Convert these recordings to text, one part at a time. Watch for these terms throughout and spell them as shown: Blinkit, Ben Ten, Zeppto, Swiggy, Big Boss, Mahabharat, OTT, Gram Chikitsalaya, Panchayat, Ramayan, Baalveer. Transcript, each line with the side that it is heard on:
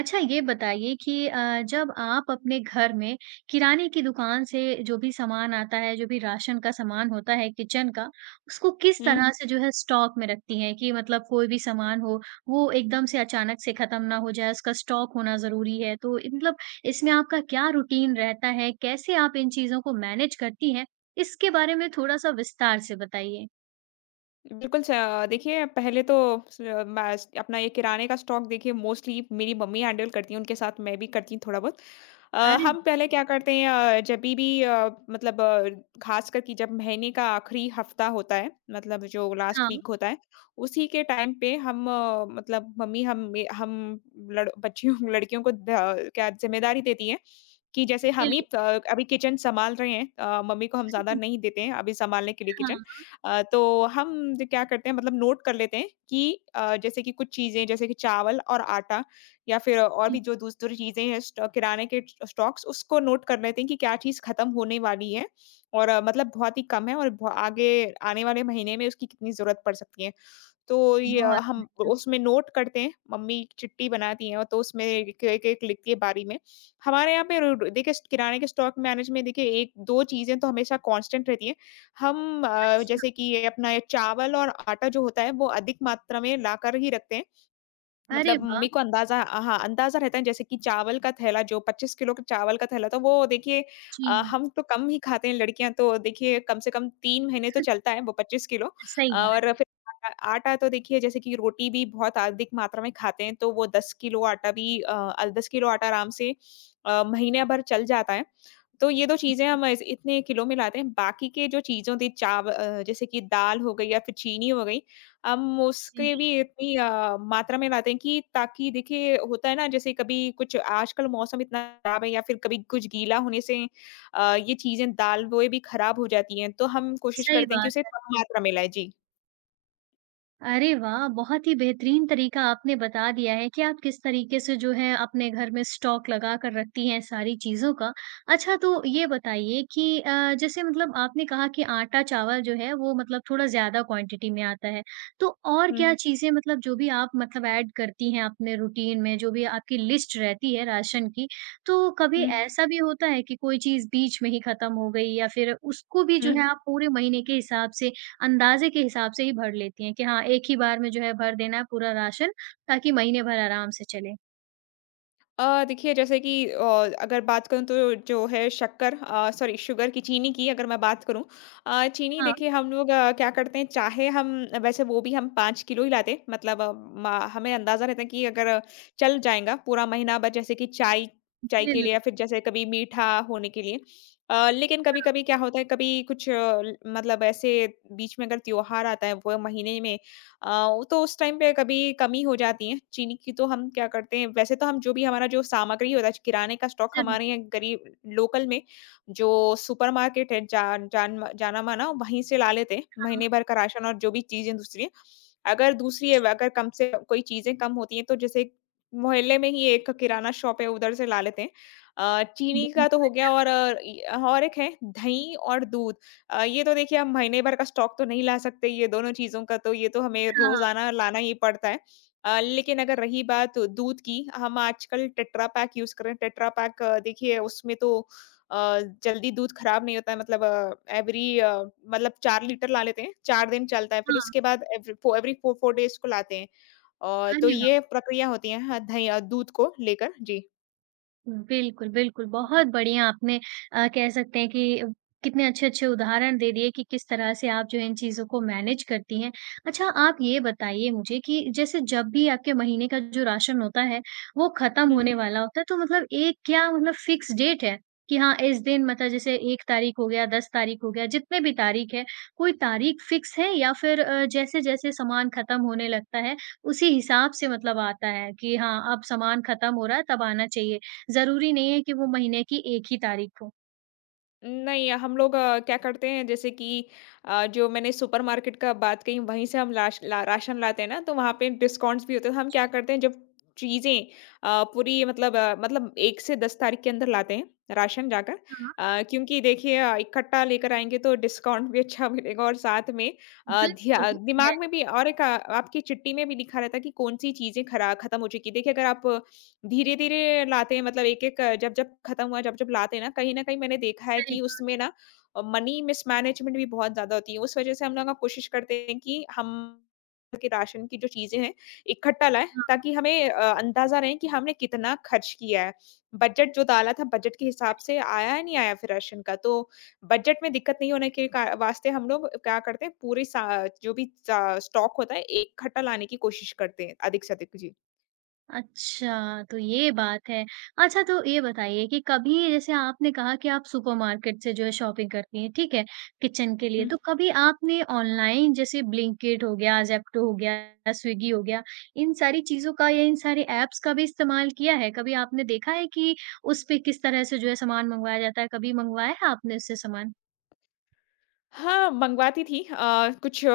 right: अच्छा, ये बताइए कि जब आप अपने घर में किराने की दुकान से जो भी सामान आता है, जो भी राशन का सामान होता है किचन का, उसको किस
left: हुँ।
right: तरह हुँ। से जो है स्टॉक में रखती हैं कि मतलब कोई भी सामान हो, वो एकदम से अचानक से ख़त्म ना हो जाए, उसका स्टॉक होना ज़रूरी है। तो इ मतलब इसमें आपका क्या रूटीन रहता है? कैसे आप इन चीज़ों को मैनेज करती हैं? इसके बारे में थोड़ा-सा विस्तार से बताइए।
left: बिल्कुल देखिए पहले तो स मैस अपना ये किराने का स्टॉक देखिए मोस्टली मेरी मम्मी हैंडल करती हैं, उनके साथ मैं भी करती हूँ थोड़ा बहुत। अ,
right: अरे
left: हम
right: वाह!
left: पहले क्या करते हैं जभी भी मतलब ख़ासकर कि जब महीने का आखिरी हफ़्ता होता है, मतलब जो लास्ट
right: हाँ,
left: वीक होता है, उसी के टाइम पे हम मतलब मम्मी हम ए हम लड़ बच्चियों लड़कियों को क्या ज़िम्मेदारी देती हैं कि जैसे हम ही
right: बिल्कुल।
left: प अभी किचन सँभाल रहे हैं मम्मी को हम ज़्यादा नहीं देते हैं अभी सँभालने के लिए किचन।
right: हाँ
left: तो हम ज क्या करते हैं मतलब नोट कर लेते हैं कि जैसे कि कुछ चीज़ें जैसे कि चावल और आटा या फिर और भी
right: जी,
left: जो दूसरी चीज़ें हैं स्टॉ किराने के स्टॉक्स उसको नोट कर लेते हैं कि क्या चीज़ खत्म होने वाली है और मतलब बहुत ही कम है और ब आगे आने वाले महीने में उसकी कितनी ज़रूरत पड़ सकती है। तो ये
right: बहुत
left: हम उसमें नोट करते हैं, मम्मी चिट्ठी बनाती हैं और तो उसमें एक एक एक लिखती है बारी में। हमारे यहाँ पे रोड देखिए किराने के स्टॉक मैनेज में देखिए 1-2 चीज़ें तो हमेशा कांस्टेंट रहती हैं। हम
right: अच्छा।
left: जैसे कि ये अपना ये चावल और आटा जो होता है वो अधिक मात्रा में लाकर ही रखते हैं।
right: अरे
left: मतलब
right: वाह!
left: मम्मी को अंदाज़ा हाँ, अंदाज़ा रहता है जैसे कि चावल का थैला जो 25 किलो का चावल का थैला था वो देखिए
right: जी।
left: हम तो कम ही खाते हैं लड़कियाँ तो देखिए कम से कम 3 महीने तो चलता है वो 25 किलो
right: सही बात
left: और फिर आटा आटा तो देखिए जैसे कि रोटी भी बहुत अधिक मात्रा में खाते हैं तो वो 10 किलो आटा भी 10 किलो आटा आराम से महीने भर चल जाता है। तो ये तो
right: है,
left: चीज़ें
right: बिल
left: हम ऐसे इतने किलो में लाते हैं, बाकी के जो चीज़ों थी जैसे कि दाल हो गई या फिर चीनी हो गई, हम उसके
right: जी,
left: भी इतनी मात्रा में लाते हैं कि ताकि देखिए होता है ना जैसे कभी कुछ आजकल मौसम इतना खराब है या फिर कभी कुछ गीला होने से ये चीज़ें दाल वो भी खराब हो जाती हैं, तो हम कोशिश
right: सही
left: करते हैं कि उसे
right: बात।
left: कम मात्रा में लाएँ। जी।
right: अरे वाह! बहुत ही बेहतरीन तरीका आपने बता दिया है कि आप किस तरीके से जो है अपने घर में स्टॉक लगा कर रखती हैं सारी चीज़ों का। अच्छा, तो ये बताइए कि जैसे मतलब आपने कहा कि आटा-चावल जो है वो मतलब थोड़ा ज़्यादा क्वांटिटी में आता है। तो और
left: हुँ,
right: क्या हुँ। चीज़ें मतलब जो भी आप मतलब ऐड करती हैं अपने रूटीन में, जो भी आपकी लिस्ट रहती है राशन की, तो कभी
left: हुँ,
right: ऐसा भी होता है कि कोई चीज़ बीच में ही खत्म हो गई या फिर उसको भी
left: हुँ।
right: जो है हुँ। आप पूरे महीने के हिसाब से अंदाज़े के हिसाब से ही भर लेती हैं कि हाँ, एक ही बार में जो है भर देना है पूरा राशन, ताकि महीने भर आराम से चले।
left: देखिए जैसे कि अगर बात करूँ तो जो है शक्कर सॉरी शुगर की चीनी की अगर मैं बात करूँ चीनी
right: हाँ,
left: देखिए हम लोग क्या करते हैं चाहे हम वैसे वो भी हम पाँच किलो ही लाते हैं, मतलब हमें अंदाजा रहता है कि अगर चल जाएगा पूरा महीना बस जैसे कि चाय चाय के
right: बिल
left: लिए या फिर जैसे कभी मीठा होने के लिए लेकिन कभी कभी क्या होता है कभी कुछ मतलब ऐसे बीच में अगर त्योहार आता है वो महीने में वो तो उस टाइम पे कभी कमी हो जाती है। चीनी की तो हम क्या करते हैं वैसे तो हम जो भी हमारा जो सामग्री होता है, किराने का स्टॉक
right: ज़रूर,
left: हमारे यहाँ गरीब लोकल में जो सुपरमार्केट है जान जान जाना-माना वहीं से ला लेते हैं,
right: हाँ,
left: महीने भर का राशन और जो भी चीज़ें दूसरी। अगर दूसरी है, अगर कम से कोई चीज़ें कम होती हैं तो जैसे मोहल्ले में ही एक किराना शॉप है उधर से ला लेते हैं। चीनी का
right: बिल,
left: तो हो गया और अ, इ और एक है दही और दूध। ये तो देखिए हम महीने भर का स्टॉक तो नहीं ला सकते ये दोनों चीज़ों का तो ये तो हमें
right: हाँ,
left: रोज़ाना लाना ही पड़ता है। लेकिन अगर रही बात दूध की, हम आजकल टेट्रा पैक यूज़ कर रहे हैं। टेट्रा पैक देखिए उसमें तो जल्दी दूध खराब नहीं होता है मतलब मतलब 4 लीटर ला लेते हैं, 4 दिन चलता है, फिर
right: हाँ।
left: उसके बाद एवरी 4-4 डेज़ को लाते हैं। और तो
right: अरे
left: ये प्रक्रिया होती है हाँ, दही दूध को लेकर। जी।
right: बिल्कुल, बिल्कुल। बहुत बढ़िया आपने कह सकते हैं कि कितने अच्छे-अच्छे उदाहरण दे दिए कि किस तरह से आप जो है इन चीज़ों को मैनेज करती हैं। अच्छा, आप ये बताइए मुझे कि जैसे जब भी आपके महीने का जो राशन होता है, वो ख़त्म
left: हम्म
right: होने वाला होता है तो मतलब एक क्या मतलब फ़िक्स डेट है कि हाँ, इस दिन मतलब जैसे 1 तारीख हो गया, 10 तारीख हो गया, जितने भी तारीख है, कोई तारीख फ़िक्स है या फिर जैसे-जैसे सामान ख़त्म होने लगता है, उसी हिसाब से मतलब आता है कि हाँ, अब सामान ख़त्म हो रहा है तब आना चाहिए? ज़रूरी नहीं है कि वो महीने की 1 ही तारीख हो।
left: नहीं, हम लोग क्या करते हैं जैसे कि जो मैंने सुपरमार्केट का बात कही वहीं से हम राशन लाते हैं ना तो वहाँ पे डिस्काउंट्स भी होते हैं। तो हम क्या करते हैं जब चीजें पूरी मतलब 1 से 10 तारीख के अंदर लाते हैं राशन जाकर
right: हाँ।
left: क्योंकि देखिए इकट्ठा लेकर आएंगे तो डिस्काउंट भी अच्छा मिलेगा और साथ में अ,
right: बिल्कुल,
left: ध्या
right: है,
left: दिमाग में भी और एक आपकी चिट्ठी में भी लिखा रहता है कि कौन सी चीजें खरा खत्म हो चुकी देखिए अगर आप धीरे-धीरे लाते हैं मतलब एक-एक जब-जब खत्म हुआ, जब-जब लाते हैं ना, कहीं न कहीं मैंने देखा है
right: सही
left: कि
right: बात,
left: उसमें ना मनी मिसमैनेजमेंट भी बहुत ज़्यादा होती है। उस वजह से हम लोग ना कोशिश करते हैं कि हम के राशन की जो चीज़ें हैं, इकट्ठा लाएँ
right: हाँ।
left: ताकि हमें अंदाज़ा रहे कि हमने कितना खर्च किया है। बजट जो डाला था, बजट के हिसाब से आया है, नहीं आया फिर राशन का। तो बजट में दिक्कत नहीं होने के का वास्ते हम लोग क्या करते हैं पूरे सा जो भी सा स्टॉक होता है, इकट्ठा लाने की कोशिश करते हैं, अधिक से अधिक। जी।
right: अच्छा, तो ये बात है। अच्छा, तो ये बताइए कि कभी जैसे आपने कहा कि आप सुपरमार्केट से जो है शॉपिंग करती हैं, ठीक है? किचन के लिए, तो कभी आपने ऑनलाइन जैसे ब्लिंकिट हो गया, ज़ेप्टो हो गया, स्विगी हो गया, इन सारी चीज़ों का या इन सारे ऐप्स का भी इस्तेमाल किया है? कभी आपने देखा है कि उस पे किस तरह से जो है सामान मँगवाया जाता है? कभी मँगवाया है आपने उससे सामान?
left: हाँ, मंगवाती थी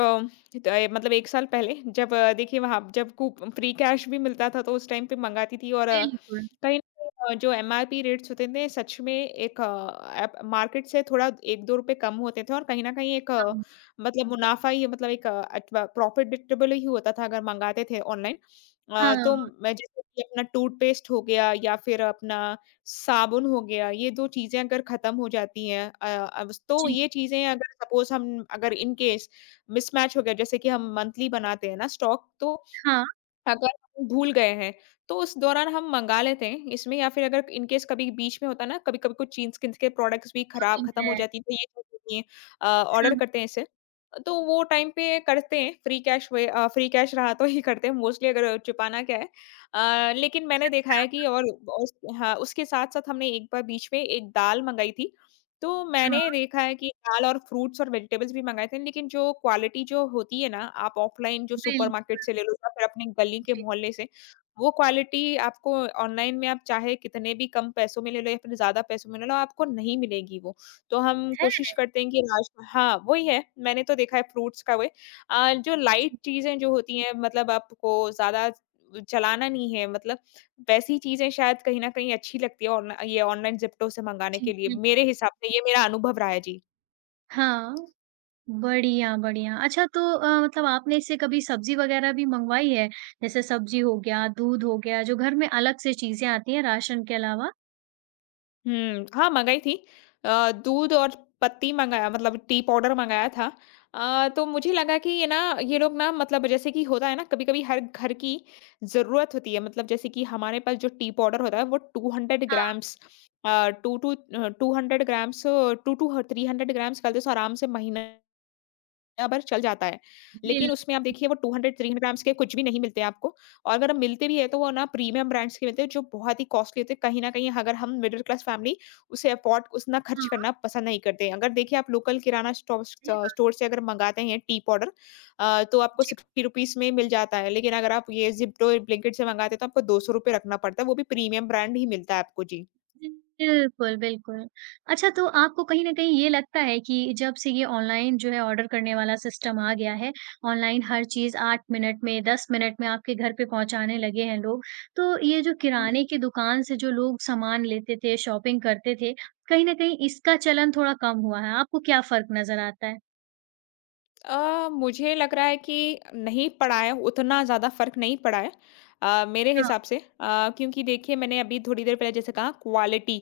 left: तो, मतलब 1 साल पहले जब देखिए वहाँ जब कूप फ्री कैश भी मिलता था तो उस टाइम पे मंगाती थी और
right: बिल्कुल,
left: कहीं न कहीं जो एमआरपी रेट्स होते थे सच में एक ऐप मार्केट से थोड़ा 1-2 रुपए कम होते थे और कहीं न कहीं एक
right: हाँ।
left: मतलब मुनाफ़ा ही एक प्रॉफिटेबल ही होता था अगर मंगाते थे ऑनलाइन।
right: हाँ,
left: तो मैं जैसे कि अपना टूथपेस्ट हो गया या फिर अपना साबुन हो गया, ये 2 चीज़ें अगर ख़त्म हो जाती हैं अब तो
right: जी।
left: ये चीज़ें अगर सपोज़ हम अगर इन केस मिसमैच हो गया, जैसे कि हम मंथली बनाते हैं ना स्टॉक, तो
right: हाँ।
left: अगर हम भूल गए हैं, तो उस दौरान हम मँगा लेते हैं इसमें या फिर अगर इन केस कभी बीच में होता है ना, कभी-कभी कुछ चीज़-किन्स के प्रोडक्ट्स भी खराब
right: की
left: ख़त्म हो
right: है।
left: जाती है, तो ये चीज़ होती है ऑर्डर
right: हाँ,
left: करते हैं इससे। तो वो टाइम पे करते हैं, फ्री कैश रहा तो ही करते हैं मोस्टली अगर छुपाना क्या है। लेकिन मैंने देखा है कि और उस हाँ, उसके साथ-साथ हमने एक बार बीच में एक दाल मँगाई थी तो
right: हाँ,
left: मैंने देखा है कि दाल और फ्रूट्स और वेजिटेबल्स भी मँगाए थे, लेकिन जो क्वालिटी जो होती है ना, आप ऑफ़लाइन जो
right: बिल्कुल,
left: सुपरमार्केट से ले लो या फिर अपनी गली के
right: जी,
left: मोहल्ले से, वो क्वालिटी आपको ऑनलाइन में आप चाहे कितने भी कम पैसों में ले लो या फिर ज़्यादा पैसों में ले लो, आपको नहीं मिलेगी वो। तो हम
right: है।
left: कोशिश करते हैं कि राश हाँ, वही है, मैंने तो देखा है फ्रूट्स का वे जो लाइट
right: जी,
left: चीज़ें जो होती हैं मतलब आपको ज़्यादा चलाना नहीं है मतलब वैसी चीज़ें शायद कहीं न कहीं अच्छी लगती है ऑनला ये ऑनलाइन ज़िप्टो से मँगाने
right: जी,
left: के लिए,
right: बिल्कुल।
left: मेरे हिसाब से ये मेरा अनुभव रहा है। जी।
right: हाँ, बढ़िया, बढ़िया। अच्छा तो मतलब आपने इससे कभी सब्ज़ी वग़ैरह भी मँगवाई है? जैसे सब्ज़ी हो गया, दूध हो गया, जो घर में अलग से चीज़ें आती हैं राशन के अलावा?
left: हुँ, हाँ, मँगाई थी। दूध और पत्ती मँगाया मतलब टी पाउडर मँगाया था। तो मुझे लगा कि ये लोग ना मतलब जैसे कि होता है ना कभी-कभी हर घर की ज़रूरत होती है मतलब जैसे कि हमारे पास जो टी पाउडर होता है वो 200
right: हाँ,
left: ग्राम्स अ, 2 टू 200 ग्राम्स 2 टू ह 300 ग्राम्स कर दे तो आराम से महीना दुनिया भर चल जाता है। लेकिन
right: बिल
left: उसमें आप देखिए वो 200-300 ग्राम्स के कुछ भी नहीं मिलते आपको और अगर मिलते भी हैं तो वो ना प्रीमियम ब्रांड्स के मिलते हैं जो बहुत ही कॉस्टली होते हैं। कहीं न कहीं अगर हम मिडल क्लास फैमिली उसे अफोर्ड उतना खर्च
right: हाँ,
left: करना पसंद नहीं करते। अगर देखिए आप लोकल किराना
right: सही
left: स्टोर से अगर मँगाते हैं टी पाउडर तो आपको
right: बात।
left: ₹60 में मिल जाता है। लेकिन अगर आप ये ज़िप्टो, ब्लिंकिट से मँगाते हैं तो आपको ₹200 रखना पड़ता है। वो भी प्रीमियम ब्रांड ही मिलता है आपको। जी।
right: बिल्कुल, बिल्कुल। अच्छा, तो आपको कहीं न कहीं ये लगता है कि जब से ये ऑनलाइन जो है ऑर्डर करने वाला सिस्टम आ गया है, ऑनलाइन हर चीज़ 8 मिनट में, 10 मिनट में आपके घर पे पहुँचाने लगे हैं लोग, तो ये जो किराने की दुकान से जो लोग सामान लेते थे, शॉपिंग करते थे, कहीं न कहीं इसका चलन थोड़ा कम हुआ है। आपको क्या फ़र्क नज़र आता है?
left: मुझे लग रहा है कि नहीं पड़ा है, उतना ज़्यादा फ़र्क नहीं पड़ा है मेरे
right: हाँ,
left: हिसाब से क्योंकि देखिए मैंने अभी थोड़ी देर पहले जैसे कहा क्वालिटी,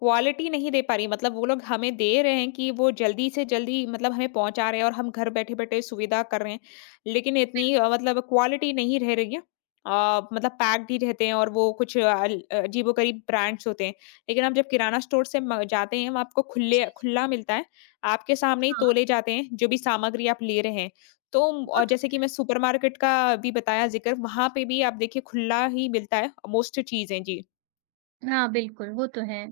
left: क्वालिटी नहीं दे पा रही मतलब वो लोग हमें दे रहे हैं कि वो जल्दी से जल्दी मतलब हमें पहुँचा रहे हैं और हम घर बैठे-बैठे सुविधा कर रहे हैं। लेकिन इतनी मतलब क्वालिटी नहीं रह रही है। मतलब पैक्ड ही रहते हैं और वो कुछ अ, अल अजीबो-गरीब ब्रांड्स होते हैं। लेकिन आप जब किराना स्टोर से म जाते हैं, वहाँ आपको खुले
right: जी, जी।
left: खुला मिलता है। आपके सामने ही
right: हाँ,
left: तोले जाते हैं, जो भी सामग्री आप ले रहे हैं। तो
right: वो
left: और
right: तो
left: जैसे कि मैं सुपरमार्केट का भी बताया ज़िक्र, वहाँ पे भी आप देखिए खुला ही मिलता है मोस्ट चीज़ें।
right: हाँ, बिल्कुल, वो तो है।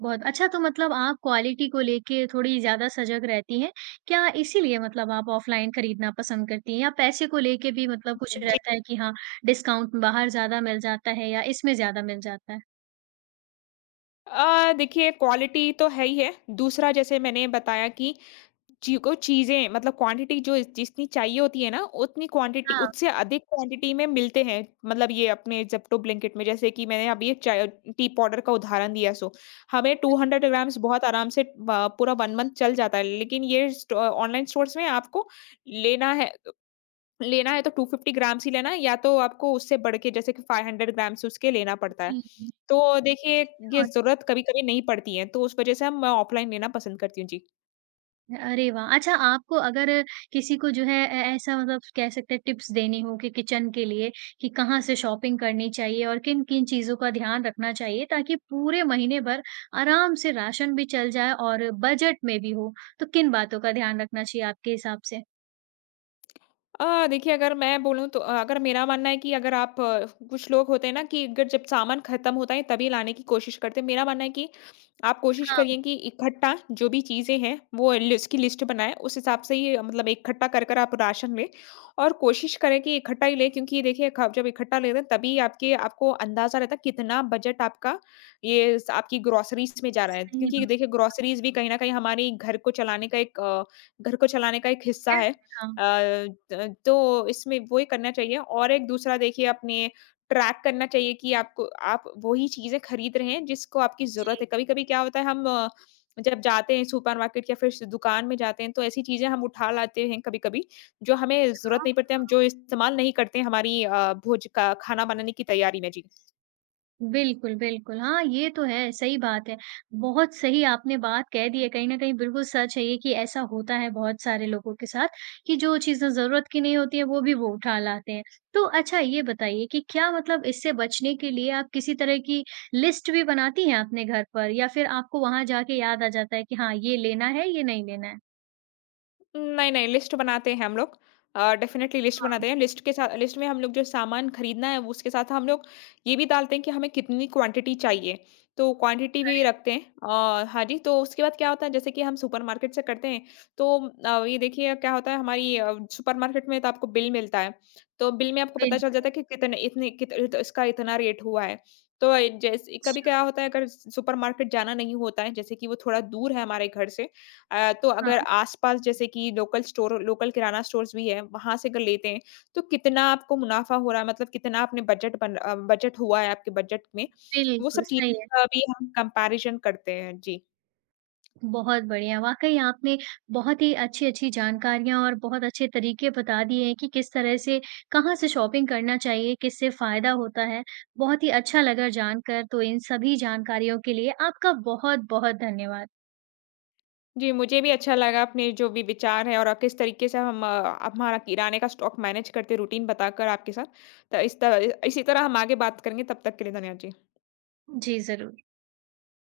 right: बहुत अच्छा, तो मतलब आप क्वालिटी को लेके थोड़ी ज़्यादा सजग रहती हैं। क्या इसीलिए मतलब आप ऑफ़लाइन खरीदना पसंद करती हैं या पैसे को लेके भी मतलब कुछ
left: जी।
right: रहता है कि हाँ, डिस्काउंट बाहर ज़्यादा मिल जाता है या इसमें ज़्यादा मिल जाता है?
left: देखिए क्वालिटी तो है ही है। दूसरा जैसे मैंने बताया कि ची को चीज़ें मतलब क्वांटिटी जो जितनी चाहिए होती है ना, उतनी क्वांटिटी
right: हाँ,
left: उससे अधिक क्वांटिटी में मिलते हैं। मतलब ये अपने ज़ेप्टो, ब्लिंकिट में जैसे कि मैंने अभी एक चाय टी पाउडर का उदाहरण दिया सो, हमें
right: बिल्कुल।
left: 200 ग्राम्स बहुत आराम से ब पूरा 1 मंथ चल जाता है। लेकिन ये स्ट ऑनलाइन स्टोर्स में आपको लेना है लेना है तो 250 ग्राम्स ही लेना है या तो आपको उससे बढ़ के जैसे कि 500 ग्राम्स उसके लेना पड़ता है।
right: जी,
left: तो देखिए
right: जी।
left: ये ज़रूरत कभी-कभी नहीं पड़ती है, तो उस वज़ह से हम मैं ऑफ़लाइन लेना पसंद करती हूँ। जी।
right: अरे वाह! अच्छा, आपको अगर किसी को जो है ऐ ऐसा मतलब कह सकते हैं टिप्स देनी हो कि किचन के लिए कि कहाँ से शॉपिंग करनी चाहिए और किन-किन चीज़ों का ध्यान रखना चाहिए ताकि पूरे महीने भर आराम से राशन भी चल जाए और बजट में भी हो, तो किन बातों का ध्यान रखना चाहिए आपके हिसाब से?
left: देखिए अगर मैं बोलूँ तो अगर मेरा मानना है कि अगर आप कुछ लोग होते हैं ना कि अगर जब सामान खत्म होता है तभी लाने की कोशिश करते हैं। मेरा मानना है कि आप कोशिश
right: हाँ,
left: करिए कि इकट्ठा जो भी चीज़ें हैं उसकी लिस्ट बनाएं उस हिसाब से ही मतलब इकट्ठा कर कर आप राशन लें और कोशिश करें कि इकट्ठा ही लें क्योंकि देखिए जब इकट्ठा लेते हैं तभी आपके आपको अंदाजा रहता है कितना बजट आपका आपकी ग्रोसरीज में जा रहा है।
right: सही
left: क्योंकि
right: बात
left: देखिए ग्रोसरीज भी कहीं ना कहीं हमारे घर को चलाने का एक हिस्सा
right: है।
left: है।
right: हाँ,
left: अ, त तो इसमें वही करना चाहिए। और एक दूसरा देखिए अपने ट्रैक करना चाहिए कि आपको आप वही चीज़ें खरीद रहे हैं जिसको आपकी ज़रूरत
right: जी।
left: है। कभी-कभी क्या होता है, जब जाते हैं सुपरमार्केट या फिर स दुकान में जाते हैं तो ऐसी चीज़ें हम उठा लाते हैं कभी-कभी, जो हमें ज़रूरत नहीं पड़ती, हम जो इस्तेमाल नहीं करते हैं हमारी भोज का खाना बनाने की तैयारी में। जी।
right: बिल्कुल, बिल्कुल। हाँ, ये तो है, सही बात है। बहुत सही आपने बात कह दी है, कहीं न कहीं बिल्कुल सच है ये कि ऐसा होता है बहुत सारे लोगों के साथ कि जो चीज़ें ज़रूरत की नहीं होती हैं, वो भी वो उठा लाते हैं। तो अच्छा, ये बताइए कि क्या मतलब इससे बचने के लिए आप किसी तरह की लिस्ट भी बनाती हैं अपने घर पर या फिर आपको वहाँ जाके याद आ जाता है कि हाँ, ये लेना है, ये नहीं लेना है?
left: नहीं, नहीं, लिस्ट बनाते हैं हम लोग। डेफ़िनेटली लिस्ट
right: हाँ।
left: बनाते हैं। लिस्ट के साथ लिस्ट में हम लोग जो सामान खरीदना है, वो, उसके साथ हम लोग ये भी डालते हैं कि हमें कितनी क्वांटिटी चाहिए, तो क्वांटिटी भी रखते हैं। हाँ जी, तो उसके बाद क्या होता है, जैसे कि हम सुपरमार्केट से करते हैं, तो ये देखिए क्या होता है, सुपरमार्केट में तो आपको बिल मिलता है, तो बिल में आपको पता
right: बिल
left: चल जाता है कि कितने इतने कित इत इसका इतना रेट हुआ है। तो जैसे कभी
right: अच्छा,
left: क्या होता है, अगर सुपरमार्केट जाना नहीं होता है, जैसे कि वो थोड़ा दूर है हमारे घर से, तो
right: हाँ,
left: अगर आस-पास जैसे कि लोकल किराना स्टोर्स भी है, वहाँ से अगर लेते हैं, तो कितना आपको मुनाफ़ा हो रहा है, मतलब कितना आपने बजट हुआ है आपके बजट में, वो
right: बिल्कुल,
left: सब चीज़
right: सही है।
left: का भी हम कंपैरिज़न करते हैं। जी।
right: बहुत बढ़िया, वाक़ई आपने बहुत ही अच्छी-अच्छी जानकारियाँ और बहुत अच्छे तरीके बता दिए हैं कि किस तरह से कहाँ से शॉपिंग करना चाहिए, किससे फ़ायदा होता है। बहुत ही अच्छा लगा जानकर, तो इन सभी जानकारियों के लिए आपका बहुत-बहुत धन्यवाद।
left: जी, मुझे भी अच्छा लगा अपने जो भी विचार हैं और किस तरीके से हमारा किराने का स्टॉक मैनेज करते हैं रूटीन बताकर आपके साथ। तो इस त इसी तरह हम आगे बात करेंगे, तब तक के लिए धन्यवाद जी।
right: जी, ज़रूर।